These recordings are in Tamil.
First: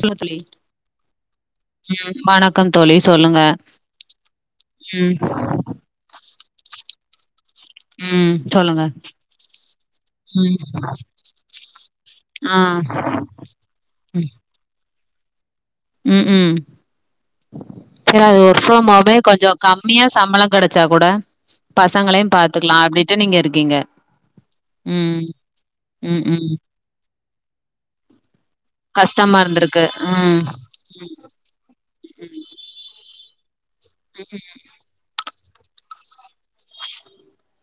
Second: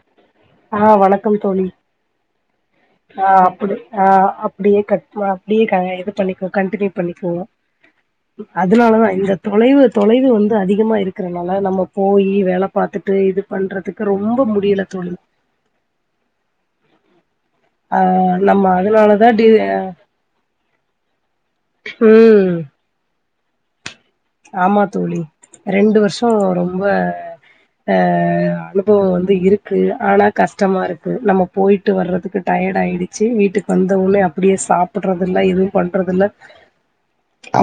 சொல்லுங்க தோழி ஆஹ் வணக்கம் தோழி ம் வணக்கம் தோழி சொல்லுங்க ஆஹ் அப்டி ஆஹ் அப்டியே க ம் அப்டியே எது பண்ணி கண்டினியூ பண்ணிப்போ ம் சொல்லுங்க அதனாலதா இந்த தொலைவு தொலைவு வந்து ம் அதிகமா இருக்கறனால நம்ம போய் ஆ வேல பாத்துட்டு இது பண்றதுக்கு ரொம்ப முடியல தோழி உம் உம் ஆ செரி அது ஒர்க் நம்ம ஃப்ரம் ஹோமே அதனாலதா டி கொஞ்சோ கம்மியா சம்பளம் கெடச்ச வெச்சா கூட பசங்களையு ம் பாத்துக்கலா அப்பிடீன்ட்டு நீங்க இருக்கு இருக்கீங்க ஆமா தோழி ம் ரெண்டு ம் வருஷம் ம் ரொம்ப அஹ் அனுபவம் வந்து கஷ்டமா இருக்கு இருந்திருக்கு ஆனா ம் கஷ்டமா இருக்கு நம்ம போயிட்டு வர்றதுக்கு டயர்ட் ஆயிடுச்சு வீட்டு வந்தவுனே அப்டியே சாப்பிடறதுல்லா எதுவு பண் ரதுலா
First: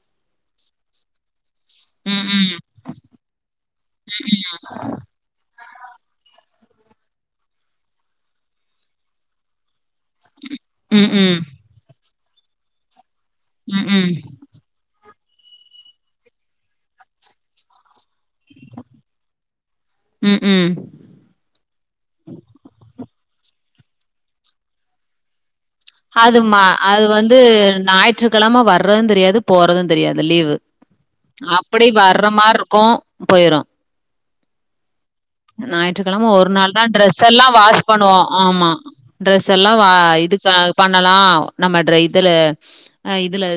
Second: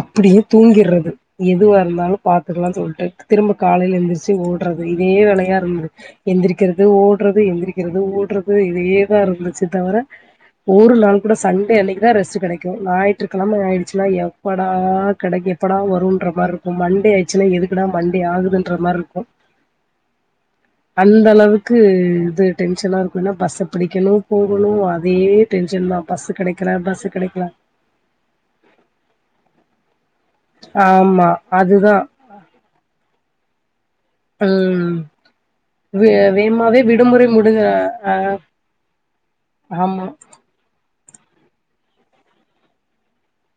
அப்படியே தூங்கிறது எதுவா இருந்தாலு ம் ம் பார்த்துக்கலா சொல்லிட்டு திரும்ப காலையில எழுந்திருச்சு ஓடுறது இதே வேலையா இருந்தது எந்திரிக்கிறது ஓடுறது எந்திரிக்கிறது ஓடுறது இதேதா இருந்துச்சு தவிர ஒரு ம் நாள் கூட ம் சண்டே அன்னைக்கு தா ரெஸ்ட கிடைக்கு நாய் ட்ருங்கழம ஆயிடுச்சுனா ம் எப்படா கடைக்கு எப்படா வரு ர மாரி இருக்கு மண்டே ஆயிடுச்சுனா எதுக்குடா வண்டி ஆகுதுன்ற மாதிரி இருக்கு ம் ம் ம் அந்த அளவுக்கு இது டென்ஷனா இருக்குன பச பிடிக்கணு போகணு அதே டென்ஷன் தா பஸ்ஸு அதுமா கெடைக்கல அது பஸ்ஸு வந்து கெடைக்கல ஞாயிற்றுக்கிழம வர்றது தெரியாது போறது தெரியாது இல்லையா கிது ஆமா அப்படி அதுதா வர்ற மாரி க்கு போயிரு ம் வே ஞாயிற்றுக்கிழம ஒரு நாள் வேகமாவே தான் டிரரெஸ் விடுமுறை எல்லா முடிஞ்ச வாஷ் பண்ணுவோ ஆமா ட்ரெஸ் எல்லா ஆமா இதுக்கு ப நாலெல்லா நம்ம ட இதுல இதுல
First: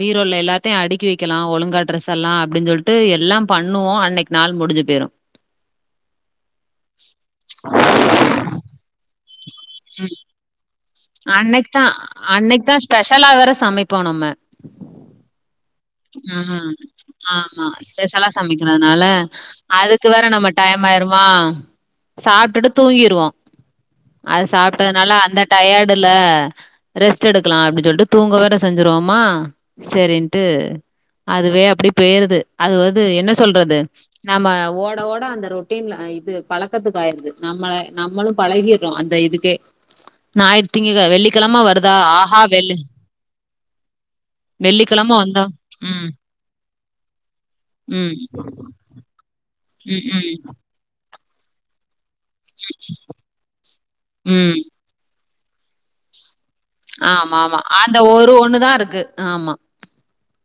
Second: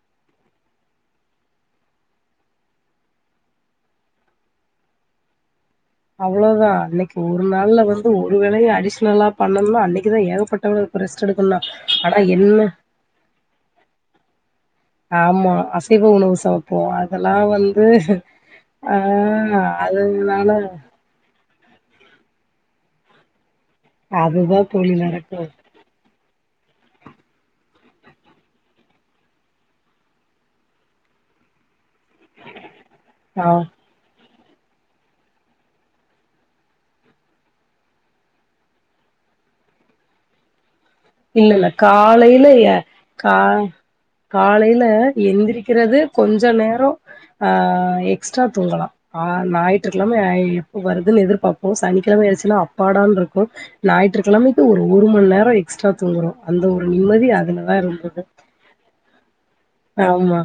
பீரோல்ல எல்லாத்தையு அடுக்கி வைக்கலா ஒழுங்கா ட்ரெஸ் எல்லா அப்படின்னு சொல்லிட்டு எல்லா பண்ணுவோ அன்னைக்கு நாள் முடிஞ்சு போயிரு அவ்வளோதா அன்னைக்கு ஒரு நாள்ல வந்து ஒரு வேளையு அடிஷனலா பண்ணணுனா ம். அன்னைக்குதா ஏகப்பட்ட வே அன்னைக்கு தா அன்னைக்கு தா ஸ்பெஷலா வேற சமைப்போ நம்ம ஆமா அசைவ உணவு ஆஹ சமைப்போ அதெல்லா ஆமா வந்து ஸ்பெஷலா ஆ சமைக்கிறதுனால அதுக்கு வேற நம்ம அதனால டைம் ஆயிருமா சாப்ட்டுட்டு தூங்கிருவோ அது அதுதா தோழி சாப்ட்டதுனால அந்த நடக்கு டயர்டுல ரெஸ்ட்டு எடுக்கலா அப்படி சொல்லிட்டு தூங்க வேற செஞ்சிருவோமா சரின்ட்டு அதுவே அப்படி பேயிருது அது வது என்ன ஆ சொல்றது நம்ம ஓட ஓட அந்த ரொட்டின்ல இது பலக்கத்துக்கு ஆயிருது நம்மள நம்மளு பலகியறோ அந்த இதுக்கே நா இல்ல இல்ல காலையில எ கா காலையில வெள்ளிக்கிழம வந்தா எந்திரிக்க கிறது ம் கொஞ்ச நேரோ ஆஹ் ம் எக்ஸ்ட்ரா தூங்கலா ஆஹ் ம் ஞாயி்ற்றுக்கெலம ம் எப்போ வருதுன்னு எதிர் பாப்போ சனி கிலம ஆச்சினா அப்பாடானு இருக்கு ம் ஞாற்றுக்கிலமைக்கு ஒரு ஒரு மணி நேரோ எக்ஸ்ட்ரா தூங்கறோ ஆமா ஆமா அந்த ஒரு ஒண்ணுதா இருக்கு ஆமா ஆமா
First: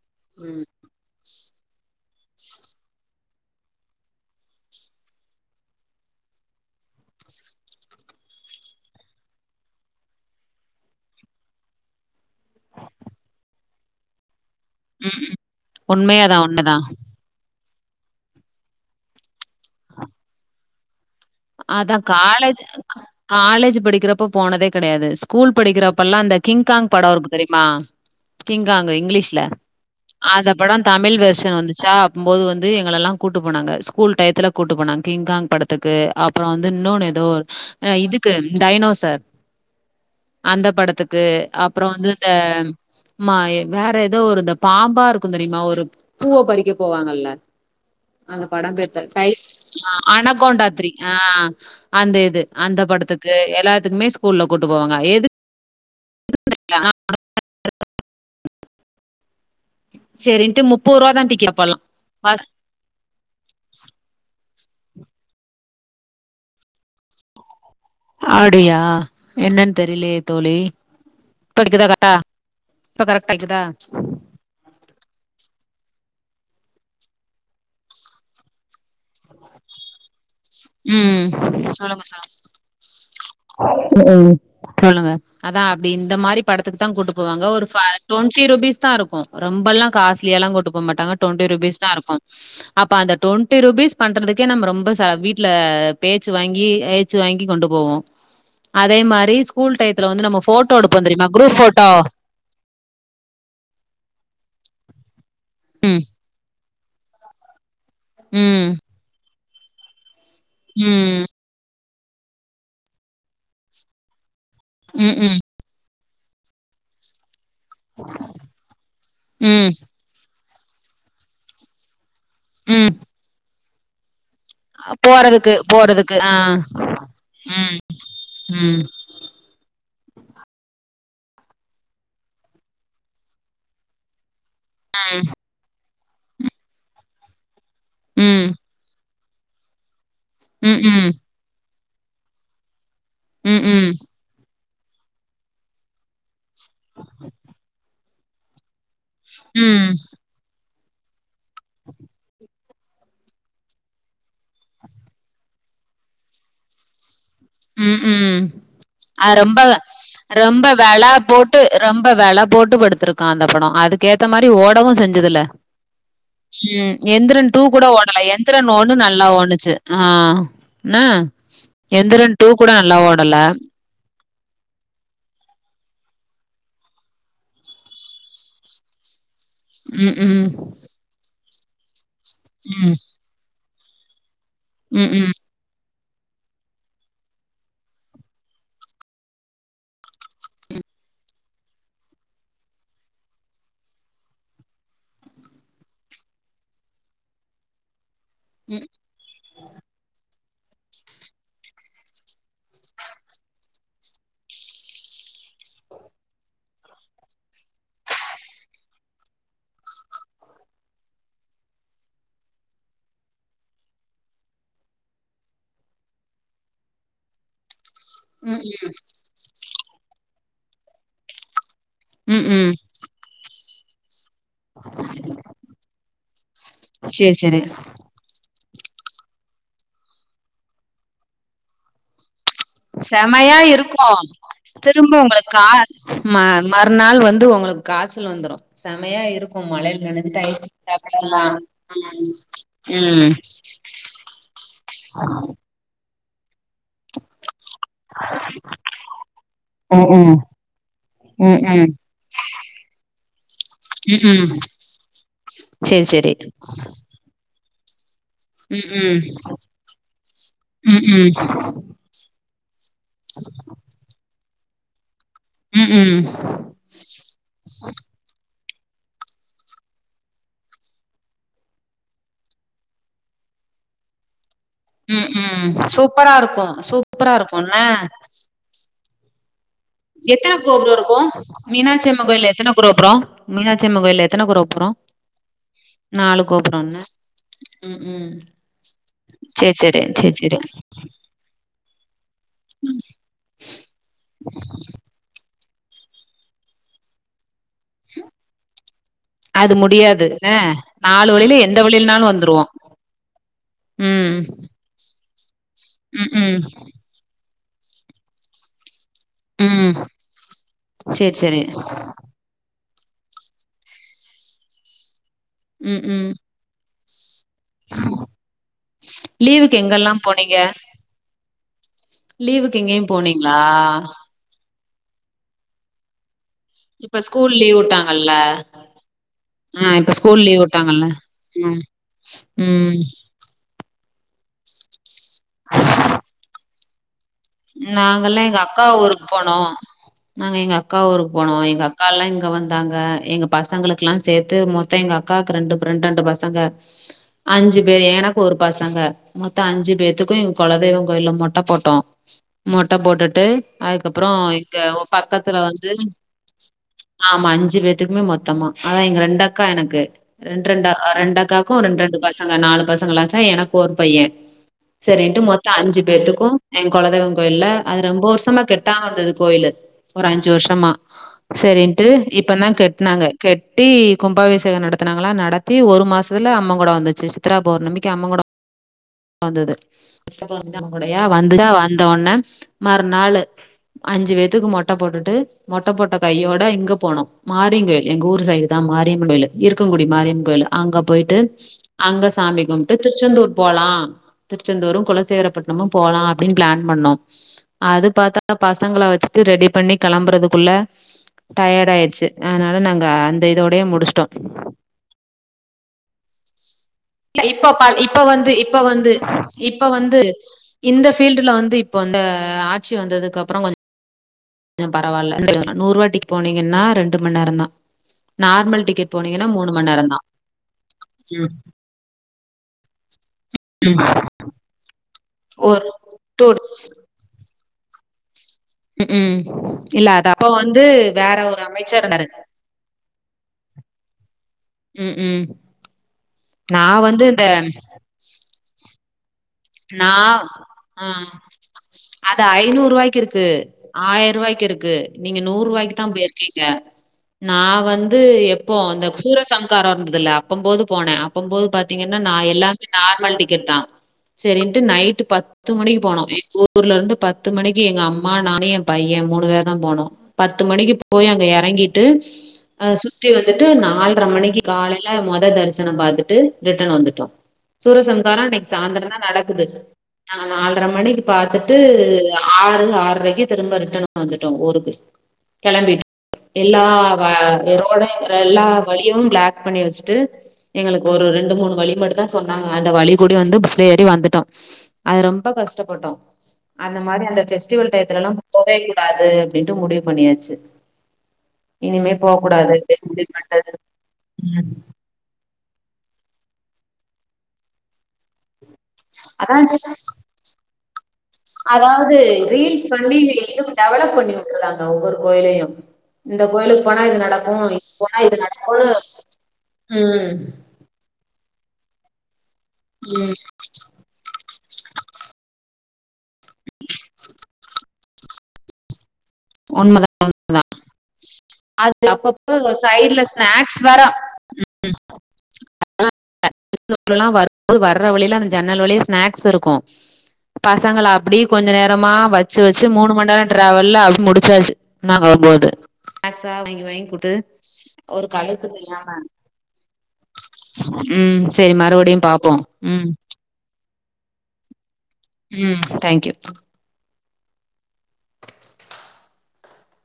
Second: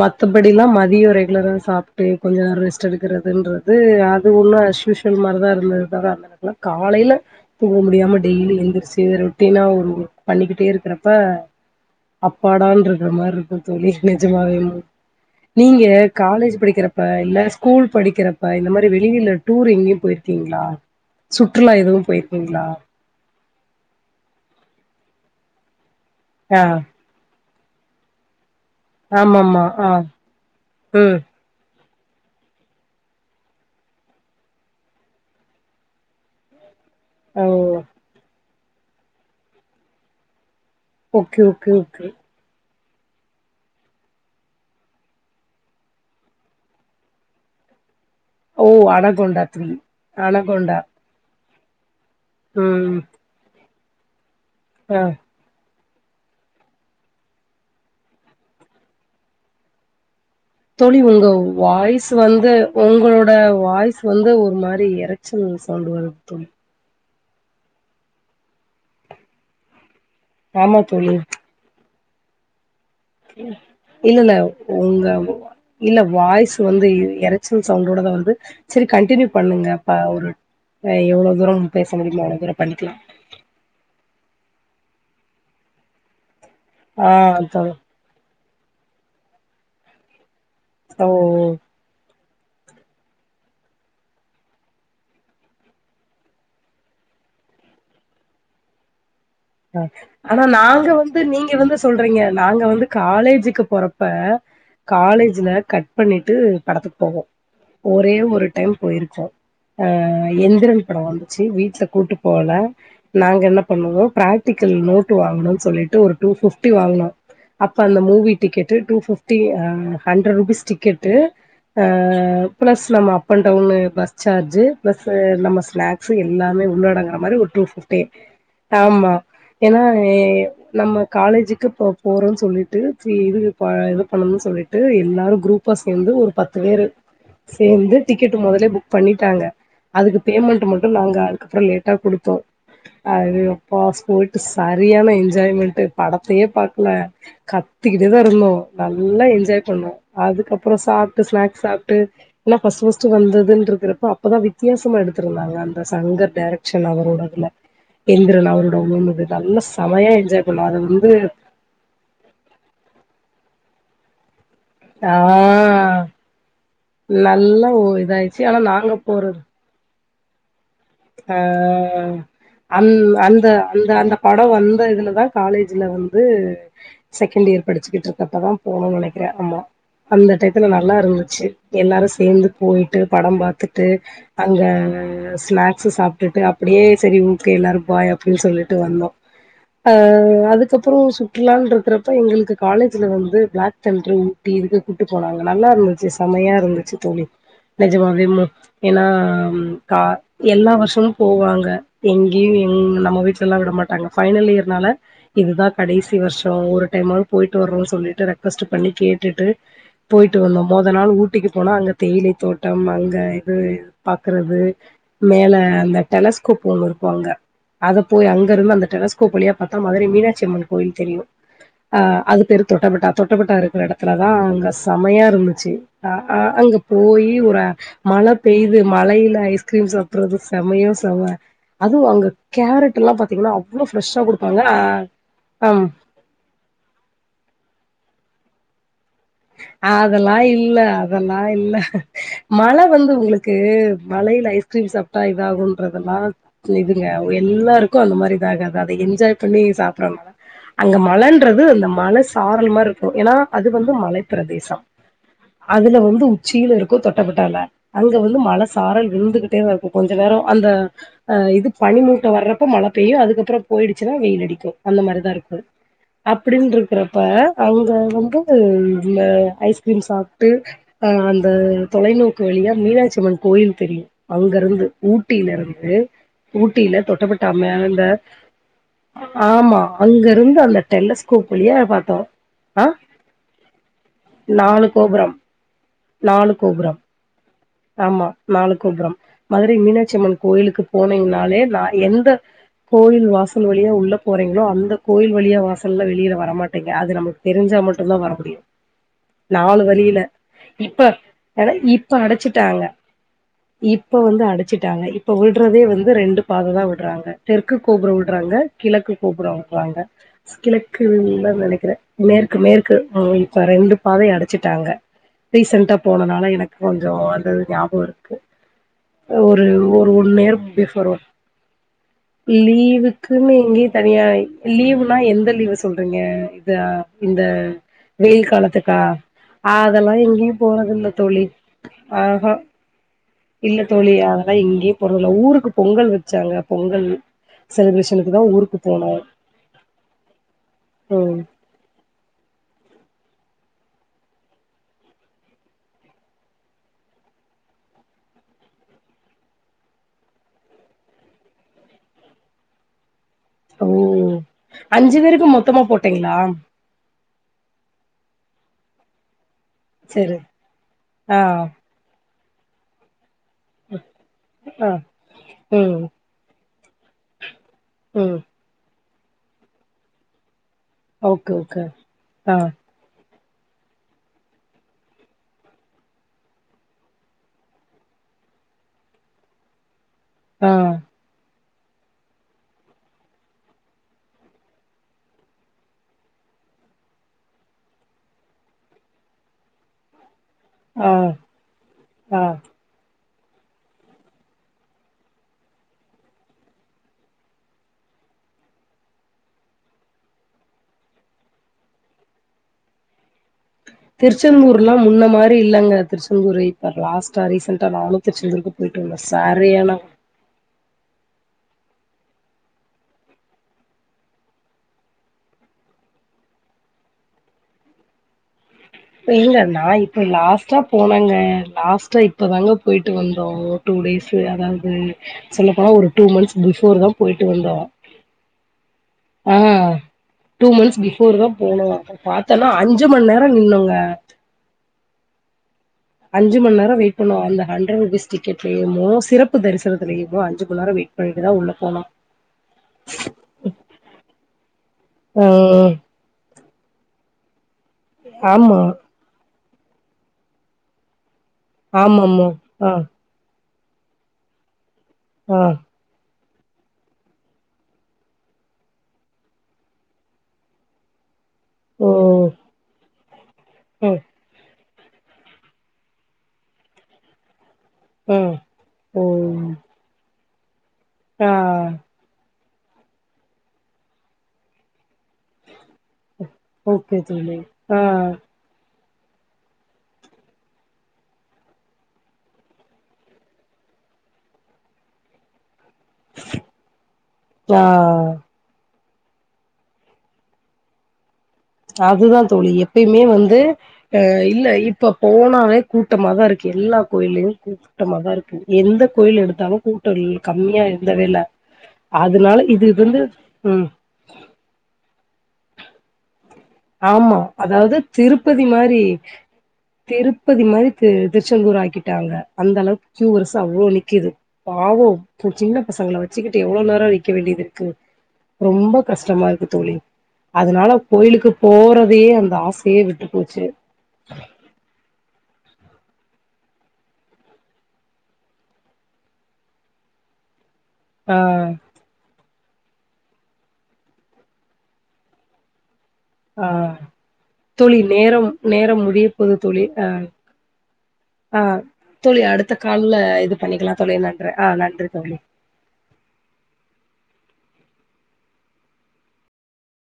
மத்தபடிலா ம் மதிய ரெகுலரா சாப்பட்டு கொஞ்ச நேர ரெஸ்ட்டு எடுக்கிறதுன்றது அது ஒன்னு அஸ்யூஷுவல் மாரிதா இருந்தது தவர அந்த நேரத்துலா காலையில தூங்க முடியாம டெய்லி எந்திரிச்சி ரொ ட்டினா ஒரு ஒர்க் பண்ணிக்கிட்டே இருக்கிறப்ப அப்பாடான்ருக்க மாரி இருக்கு தோழி நெஜமாவே ம் நீங்க உண்மையாதா காலேஜ் உண்மதா படிக்கிறப்ப இல்ல ஸ்கூல் படிக்கிறப்ப இந்த மாரி வெளியில டூர் எங்கேயு போயிருக்கீங்களா சுற்றுலா அதா எதுவு காலேஜ் போயிருக்கீங்களா கா காலேஜ் படிக்கிறப்ப போனதே கெடையாது ஸ்கூல் படிக்கிறப் பல்லா அந்த ஆ கிங்காங் படோ இருக்கு தெரிமா கிங்காங்கு இங்கிலீஷ்ல ஆமாமா ஆ அத பட தமிழ் ம் வெர்ஷன் வந்துச் சா அப்பும்போது வந்து எங்கலலா கூட்டு போனாங்க ஸ்கூல் டையத்துல கூட்டு போனாங்க கிங்காங் படத்துக்கு அப்புறோ வந் து இன்னொன்னு ஏதோ ஓ ஆஹ் இதுக்கு டயனோசர் அந்த படத்துக்கு ஓகே ஓகே அப்புறோ ஓகே வந்து இந்த மாய வேற எதோ ஒரு இந்த பாம்பா இருக்கு தெரியுமா ஒரு பூவ பறிக்க போவாங்கல்ல அந்த பட ஓ பேர் தெ டை அனகொண்டா த்ரீ ஆஹ் அணக்கொண்டா அனகொண்டா த்ரீ ஆஹ் அந்த இது அந்த ம் படத்துக்கு எல்லா த்துகுமேஸ் ஸ்கூல்ல கூட்டு போவாங்க ஆ எதுக் [unintelligible] முப்பது தோழி ரூபா உங்க தான் டிக்கி அப்பல்லாம் வாய்ஸ் வந்து உங்களோட வாய்ஸ் வந்து ஒரு மாரி இறச்சுனு சவுண்டு வருது தோழி அப்டியா என்னன்னு தெரிலயே தோழி [unintelligible] ஆ இல்லல்ல உங்க இல்ல வாய்ஸ் வந்து எறச்சல் சவுண்டோடதா வந்து சரி கண்டினியூ பண்ணுங்க ப ஒரு அ உம் எவ்ளோ தூரம் பேச சொல்லுங்க முடியுமோ சொல்லு அவ்ளோ தூரம் பண்ணிக்கலா உ உம் சொல்லுங்க அதா அப்டி இந்த மாரி படத்துக்கு தா ஆ கூட்டு போவாங்க ஒரு தோழர் பா டொன் பிப்டிருபீஸ் தா இருக்கு ரொம்பெல்லா காச எலா கொட்டு ஓ போகமாட்டாங்க டுவண்டி ருபீஸ் தா இருக்கு அப்ப அந்த டுவெண்ட்டி ருபீஸ் பண்றதுக்கே நம்ம ரொம்ப சா வீ வீட்ல பேச்சு வாங்கி ஏச்சு வாங்கி கொண்டு போவோ அதே மா ஆனா நாங்க வந்து நீங்க குரூப் வந்து போட்டோ சொல்றீங்க நாங்க வந்து காலேஜுக்கு போறப்ப காலேஜ் ல கட் ம் பண்ணிட்டு படத்துக்கு போவோ ஒரே ஒரு ம் டைம் போயிருக்கோ அஹ் எந்திர படோ ம் வந்துச்சு வீட்ல கூட்டு போகல நாங்க என்ன பண்ணுவோ ப்ராக் ப்ராக்டிகள் நோட்டு ம் ம் வாங்கணு சொல்லிட்டு ஒரு டூ பிப்டி வாங்குனா அப்ப அந்த மூவி டிக்கெட் டூ பிப்டி ம் ஆஹ் ஹண்ட்ரட் ருபீஸ் டிக்கெட்டு ஆ இப்ப ம் [unintelligible] நம்ம அப் அண்ட் டவுன்னு பஸ் சார்ஜு பிளஸ் போறதுக்கு நம்ம ஸ்நாக்ஸ் போறதுக்கு ஆ எல்லாமே உள்ளடங்குற மாரி ஒரு டூ ம் பிப்டி ம் ஆமா ஏன்னா ஏ நம்ம காலேஜுக்கு போபோறோ சொல்லிட்டு இது இது பண்ணும்னு சொல்லிட் டு எல்லாரு குரூப்பாஸ் இருந்து ஒரு பத்து பேரு சேர்ந்து டிக்கெட் ம் மொதலே புக் பண்ணி தாங்க அதுக்கு பேமெண்ட் மட்டு ம்ஹ்ம் நாங்க அதுக்கப்பறோ லேட் ட்டா குடுத்தோ அதூ ம்ஹ்ம் பாஸ்போட்ஸ் சரியான என்ஜோய்மேன்ட்டு பட பேய் பாக்கல கத்தி இதருந்தோ நல்லா என்ஜாய் பண்ணோ ம் அதுக்கப் பிரசாத் ஸ்நாக்ஸ் சாப்பிட்டு என்னா ஃபஸ்ட் ஃபஸ்ட்டு வந்ததுன்ருக்கறப்ப அப்போதா வித்தியாசமா எடுத்திருந்தாங்க அந்த சங்கர் டைரக்ஷன் அவரோட இதுல. ம் ம் எந்திரன் அவரோட ஓடுனது அ ரொம்ப நல்லா செமையா என்ஜாய் பண்ணோ. ரொம்ப அது வெல வந்து போட்டு ரொம்ப வெல போட்டு படுத்திருக்கா அந்த போனோ அதுக் ஏத்த மாரி இது ஓடவு ஆ செஞ்சதுல ம் எந்திரன் டூ நல்லா ஒ கூட ஓடல இதாயிடுச்சு. ஆனா எந்திரன் நாங்க ஒண்ணு நல்லா போறது ஓணுச்சு ஆ நா எந்திரன் டூ கூட அன் நல்லா ஓடல அந்த அந்த அந்த படோ வந்த இதுல தா காலேஜில வந்து செகண்ட் இயர் படிச்சக்கிட்டு இருக்கப்ப தா போனோனு நெனைக்கிறே ஆமா ம்ஹ்ம் அந்த டயத்துல நல்லா இருந்துச்சு எல்லாரு சே சேந்து ம் போய்ட்டு படம் பாத்துட் தே அங்க ம்ஹ்ம் ஸ்நாக்ஸ் சு சாப்ட்டுட்டு அப்படியே செரி ஓகே எல்லாரு பாய் அப்படின்னு சொல்லிட்டு வந்தோ அ அதுக்கப்புறோ சுற்றுலான் ருக்கிறப்ப எங்களுக்கு காலேஜ்ல வந்து பிளாக் தண்டர் ஊட்டி இதுக்கு கூட்டு போனாங்க நல்லா இருந்துச்சு செமையா இருந்துச்சு தோழி நெஜமாவே வேமு ம் ஏனா கா எல்லா வருஷமு போவாங்க எங்கியு எ நம்ம வீட்டுல எல்லா விட மாட்டாங்க ஃபைனல் இயர்னால இதுதா கடைசி வருஷோ ஒரு டைமும் போயிட்டு வர்றோம்னு சொல்லிட்டு ரெக்வஸ்ட் பண்ணி கேட்டுட்டு போயிட்டு வந்தோ மொத நாள் ஊட்டிக்கு போனா அங்க தேயிலை தோட்டம் அங்க இது பாக்குறது மேல அந்த டெலஸ்கோப் ஒன்னு இருக்கு அங்க அத போய அங்கிருந்து அந்த ம்ஹ்ம் டெஸ்கோப் வழியா பாத்தா மதுரை மீனாட்சியம்மன் கோயில் தெரியு ஆ அது பேரு ம்ஹ்ம் தொட்டப்பேட்டா தொட்டப்பேட்டா இருக்கு எடத்துல தா அங்க செமயா இருந்துச்சு ஆ ஆ அங்க போயி சேரி ஒரு சேரி மழ பெய்து மழையில ஐஸ்கிரீம் சாப் ப்றது செமயோ செம அதுவு அங்க கேரட் எல்லா பாத்தீங்கன்னா செமயா அவ்ளோ இருக்கு ஃப்ரெஷ்ஷா குடுப்பாங்க ஆ திரும்ப உங்களுக்கு கா அம் ம மறுநாள் வந்து உங்களுக்கு காசு வந்துரு செமயா இருக் அதெல்லா இல்ல அதெல்லா இல்ல மழ வந்து ம் உங்களுக்கு மழையில ஐஸ்கிரீம் சாப்ட்டா இதாகும்ன்றதெல்லா இதுங்க உங்க எல்லாருக்கு அந்த மாரி இதாகாது அத என்ஜாய் பண்ணி ம் சாப்படனால ம் அங்க ம் மழன்றது அந்த ம் மழ சாரல் மாரி இருக்கு ஏன்னா அது வந்து ம் மழை ம் பிரதேச அதுல சேரி வந்து சேரி உச்சியில இருக்கு தொட்டப்பெட்டால அங்க வந்து மழ ம் சாரல் ம் விழுந்துகிட்டே தா இருக்கு கொஞ்ச நேரோ அந்த ம் ம் இது பனிமூட்டம் வறப்ப மழை பெய்யு அதுக்கப்புறோ போயிடுச்சுனா வெயில் அடிக்கு அந்த மாரிதா இருக் கும் ம் ம் அப்புடின் இருக்குறப்ப அவுங்க வந்து உம் இல்ல ஐஸ்கிரீம் சாப்ட்டு அ அந்த தொலைநோக்கு வழியா மீனாட்சியம்மன் கோயில் தெரியு அங்க இருந்து ம் ஊட்டில ம் இருந்து சூப்பரா இருக்கு ஊட்டில சூப்பரா தொட்டப்பெட்டா இருக்கும்ல மேல ஆமா அங்க எத்தன இருந்து அந்த கோபுரோ இருக்கும் டெலஸ்கோப் வழியா மீனாட்சி பாத்தோ அம்மன் கோயில்ல எத்தன ஆ கோரோபுரோ மீனாட்சியம்மன் கோயில்ல எத்தன நாலு கோரோபுரோ கோபுரம் நாலு கோபுரோ என்ன ம் ஆமா ம் நாளு கோபுரம் சேரி மதுரை சேரி சேரி மீனாட்சியம்மன் சேரி கோயிலுக்கு போனிங்னாலே நா எந்த கோயில் வாசல் வழியா உள்ள போறீங்களோ அந்த கோயில் வழியா வாச ல்ல வெளியில்ல வரமாட்டிங்க அது நமக்கு தெரிஞ்சா மட்டுந்தா வர முடியு அது நாலு வழில முடியாது என்ன இப்ப நாலு வழியில ஏ எந்த இப்ப வழியிலனாலு அடச்சு வந்துருவோ டாங்க இப்ப ம். வந்து அடச்சுட்டாங்க இப் இப்ப உள் விட்றதே வந்து ரெண்டு ம்ஹ்ம். பாததா விட்றாங்க தெற்கு கோபுரோ உட்றாங்க கிழக்கு கு கோபுரோ ம். விட்றாங்க சரி, கிழக்குனுதா சரி. நெனக்கிறே மேற்கு மேற் க்கு இப்ப ரெண்டு பாதை அடைச்சுட்டாங்க ரீசன்டா ம், ம். போனனால எனக்கு கொஞ்சோ அதுதது ஞாபகோ இருக்கு ஒரு லீவுக்கு ஒரு எங்கெல்லாம் ஒன் போனீங்க? இயர் பிஃபோர் லீவுக்கு எங்கேயும் லீவுக்குனு போனீங்களா? எங்கயு தனியா லீவ் னா எந்த லீவு சொல்றீங்க தா இப்ப இந்த ஸ்கூல் லீவ் விட்டாங்கல்ல. வெயில் காலத்துக்கா ஆ இப்ப அதல்லா ஸ்கூல் எங்கேயு லீவ் விட்டாங்கல்ல. போறதுல்ல தோழி ம், ஆஹா ம். இல்ல தோழி அதல்லா எங்கேயும் போறதுல்ல ஊருக்கு பொங்கல் வச்சாங்க பொங்கல் நாங்கல்லா எங்க அக்கா ஊருக்கு போனோ நாங்க எங்க அக்கா ஊருக்கு ம் போனோம் எங்க அக்கால்லா இங்க வந்தாங்க எங்க ஃபஸ் பசங்களுக்கெல்லா சேத்து மொத்தோ எங்க அக்காக்கு ரெண்டு ரெண்ட்ரெண்ட் பசங்க அஞ்சு பேர் எனக்கு ஒரு பசங்க மொத்தோ அஞ்சு பேத்தக்கும் எங்க கொலதெய்வோ கோயில்ல மொட்ட போட்டோ மொட்ட போட்டுட் ட்டு ஓ அதுக்கப்பறோ இங்க அஞ்சு பேருக்கு பக்கத்துல மொத்தமா வந்து போட்டீங்களா ஆமா அஞ்சு பேத்துக்குமே மொட் மொத்தமா அதா எங்க ரெண்டக் க்கா எனக்கு சரி ரெண்டு ரெண்டு ரெண்டு ஆ அக்காக்கு ரெண்டு ரெண்டு சங்க நாலு பசங்களா தா எனக்கு ஒரு பைய ஆ சரின்ட்டு மொத்தோ அஞ்சு ம் பேத்துக்கு எ குலதெய்வோ இல்ல அது ரொம்ப ம் வருஷமா கெட்டு ட்டா வந்தது கோயிலு ஒரு அஞ்சு வருஷோ தம்மா ஓகே ஓகே சரின்ட்டு ஆ இப்பதா கெட்னாங்க கெட்டி கும்பாபிஷேகோ நடத்தினாங்களா நடத்தி ஒரு மாசத்துல அம்மன் குட வந்துச்சு சித்ராபௌர்ணமிக்கு அம்மன் குட வந்தது [inaudible] ஆ தோன்ன மறுநாள் அஞ்சு பேத்துக்கு மொட்ட போட்டுட்டு மொட்ட போட்ட கையோட இங்க போனோ மாடிங்கு எங்க ஊர் சைடு தா மாரியம்மன் கோயில் இயக்கங்குடி மாரியம்மன் கோயில் அங்க ஆ போயிட்டு அங்க ஆ சாமி கும்ட்டு திருச்செந்தூர் போலா திருச்செந்தூரு குலசேகரப்பட்டினமு போலா அப்படினு பிளான் பண்னோ அது பாத்தா பசங்கள வச்சுட்டு ரெடி பண்ணி கிளம்புறதுக்குள்ள டயர்ட் ஆயடுச்சு அதனால நா அந்த இதோடயே முடிச்சுட்டோ திருச்செந்தூர் எல்லா முன்ன மாரியில்லங்க திருச்செந்தூரே இப்ப பா இப்ப வந்து இப்ப போயிட்டு வந்து வந்தே இப்ப சரியான வந்து இந்த ஃபீல்டுல வந்து இப்ப வந்த ஆட்சி வந்ததுக்கப்ரோ கொஞ்சோ பரவால சொல்லலா நூறுவாக் டிக் போனீங்கன்னா ரெண்டு மணி நேரம் தா நார்மல் டிக் இல்ல நா இப்ப லாஸ்டா போனங்க ம் லாஸ்ட்டா இப்போதாங்க போயிட்டு வந்தோ டூ ம் டேஸு அதாவது சொல்ல போனா ஒரு டூ மன்த்ஸ் பிபோர் தா போயிட் [unintelligible] ம் ம் ஆ இல்ல அது அப்ப டூ வந்து மந்த்ஸ் வேற பிபோர் தான் ஒரு போனோ அமைச்சர் அப்ப இருந்தாரு பாத்தன்னா அஞ்சு மண் நேரோ நின்னோங்க உம் உம் அஞ்சுமண் நேரோ வெய்ட்ண்னோ அந்த ஹண்ரட்ரூபிஸ்டிக்கட் நா ஆஹ் பண்ணிட்டுதா உள்ள போனோ அது ஐந்நூறு ரூவாய்க்கு இருக்கு ஆயிர ரூவாய்க்கு இருக்கு நீங்க ஆ நூரு ரூவாயிக்கு தா பேயிரிகிங் கிங்க நா வந் ந்து எப்போ ஆமா அந்த சூசரசம் காரோ இருந்ததில்ல அப்ப போது போன பும்போது பாத்தீங்கன்னா நா ஆமாமா எல்லாமே ஆ நார்மல் டிக்கெட் தா சரின்ட்டு நைட் ட்டு ஆ பத்து மணிக்கு போனோ ஊர்ல இருந்து பத்து மணிக்கு எங்க அம்மா நானு எ பைய மூணு பேர் தா போனோ பத்து மணிக்கு போய் அங்க எராங் ரங்கிட்டு ஓ! [unintelligible] வந்துட்டு அ, நாலர மணிக்கு காலை ல மொத தரிசன பாத்துட்டு ரிட்டன் வந்துட்டோ சூர அ, சமங்காரா இன்னைக்கு சாயந்திரதா ஓ! நடக்குது அதனால் பத்தர மணிக்கு ஆ, பாத்துட்டு ஆறு ஆரைக்கு திரும்ப ரிட்டன் வந்துட்டோ ஊருக்கு கெளம்பிட்டு எல்லா ஓகே வ தோழி. ஆ, ரோடே எல்லா வழியு பிளாக் பண்ணி வச்சுட்டு எங்களுக்கு ஒரு ரெண்டு மூணு வழி மட்டு தா சொன்னாங்க அந்த வழி கூட வந்து ப ஏறி வந்துட்டோ அது ரொம்ப கஷ் ட்ட பட்டோ அந்த மாரி அந்த ஆ பெஸ்டிவல் டயத்துலலா போவே கூடாது அப்படின்ட்டு முடிவு பண்ணியாச்சு இனிமே போ அதுதா தோழி கூடாது அப்டின்னு எப்பேயுமே முடிவு வந்து பண்றது அ இல்ல ம் இப்ப போனாவே கூட்டமா தா இருக்கு எல்லா கோயிலயு கூட்டமா தா இருக்கு எந்த கோயில் அதா எடுத்தாலு கூட்ட கம்மியா இருந்தவே இல்ல. அதாவது அதனால ரீல்ஸ் இது பண்ணி வந்து இதுவு ம் டெவலப் பண்ணி வுட்டுருறாங்க ஒவ்வொரு கோயிலையு இந்த கோயிலுக்கு போனா இது ஆமா நடக்கு இது அதாவது போனா இது திருப்பதி நடக்குனு மாரி ம் திருப்பதி மாரி தி திருச்செந்தூர் ஆக்கிட்டாங்க அந்த அளவுக்கு கியூ ம் வரிச அவ்ளோ நிக்கிது பாவோ சின்ன பசங்கள விட் வச்சிக்கிட்டு எவ்ளோ நேரோ நிக்க வேண்டியது இருக்கு ரொம்ப கஷ்டமா இருக்கு தோழி உண்மதா அதனால கோயிலுக்கு அது போறதையே அந்த அப்பப்ப ஆசையே சைடுல விட்டு போச்சு ஸ்நாக்ஸ் வேற ம் அதெல்லா வரும்போது வர்ற வழியில அந்த ஜன்னல் வழிய ஸ்நாக்ஸ் இருக்கு பசங்கள ஆ அப்டி கொஞ்ச நேரமா வச் வச்சி வச்சி மூணு மணி நேரோ டிராவல்ல அது முடிச்சாச்சி நாங்க வரும் போது ஆ தோழி ஒரு நேரம் களைப்பு நேரம் தெரியாம முடிய போது தோழி ஆ ம் ஆ சரி மறுபடியும் தோழி பாப்போம் அடுத்த ம் கால்ல இது பண்ணிக்கலா தோழி நன்றி ஆ நன்றி தோழி ம் தேங்க்யூ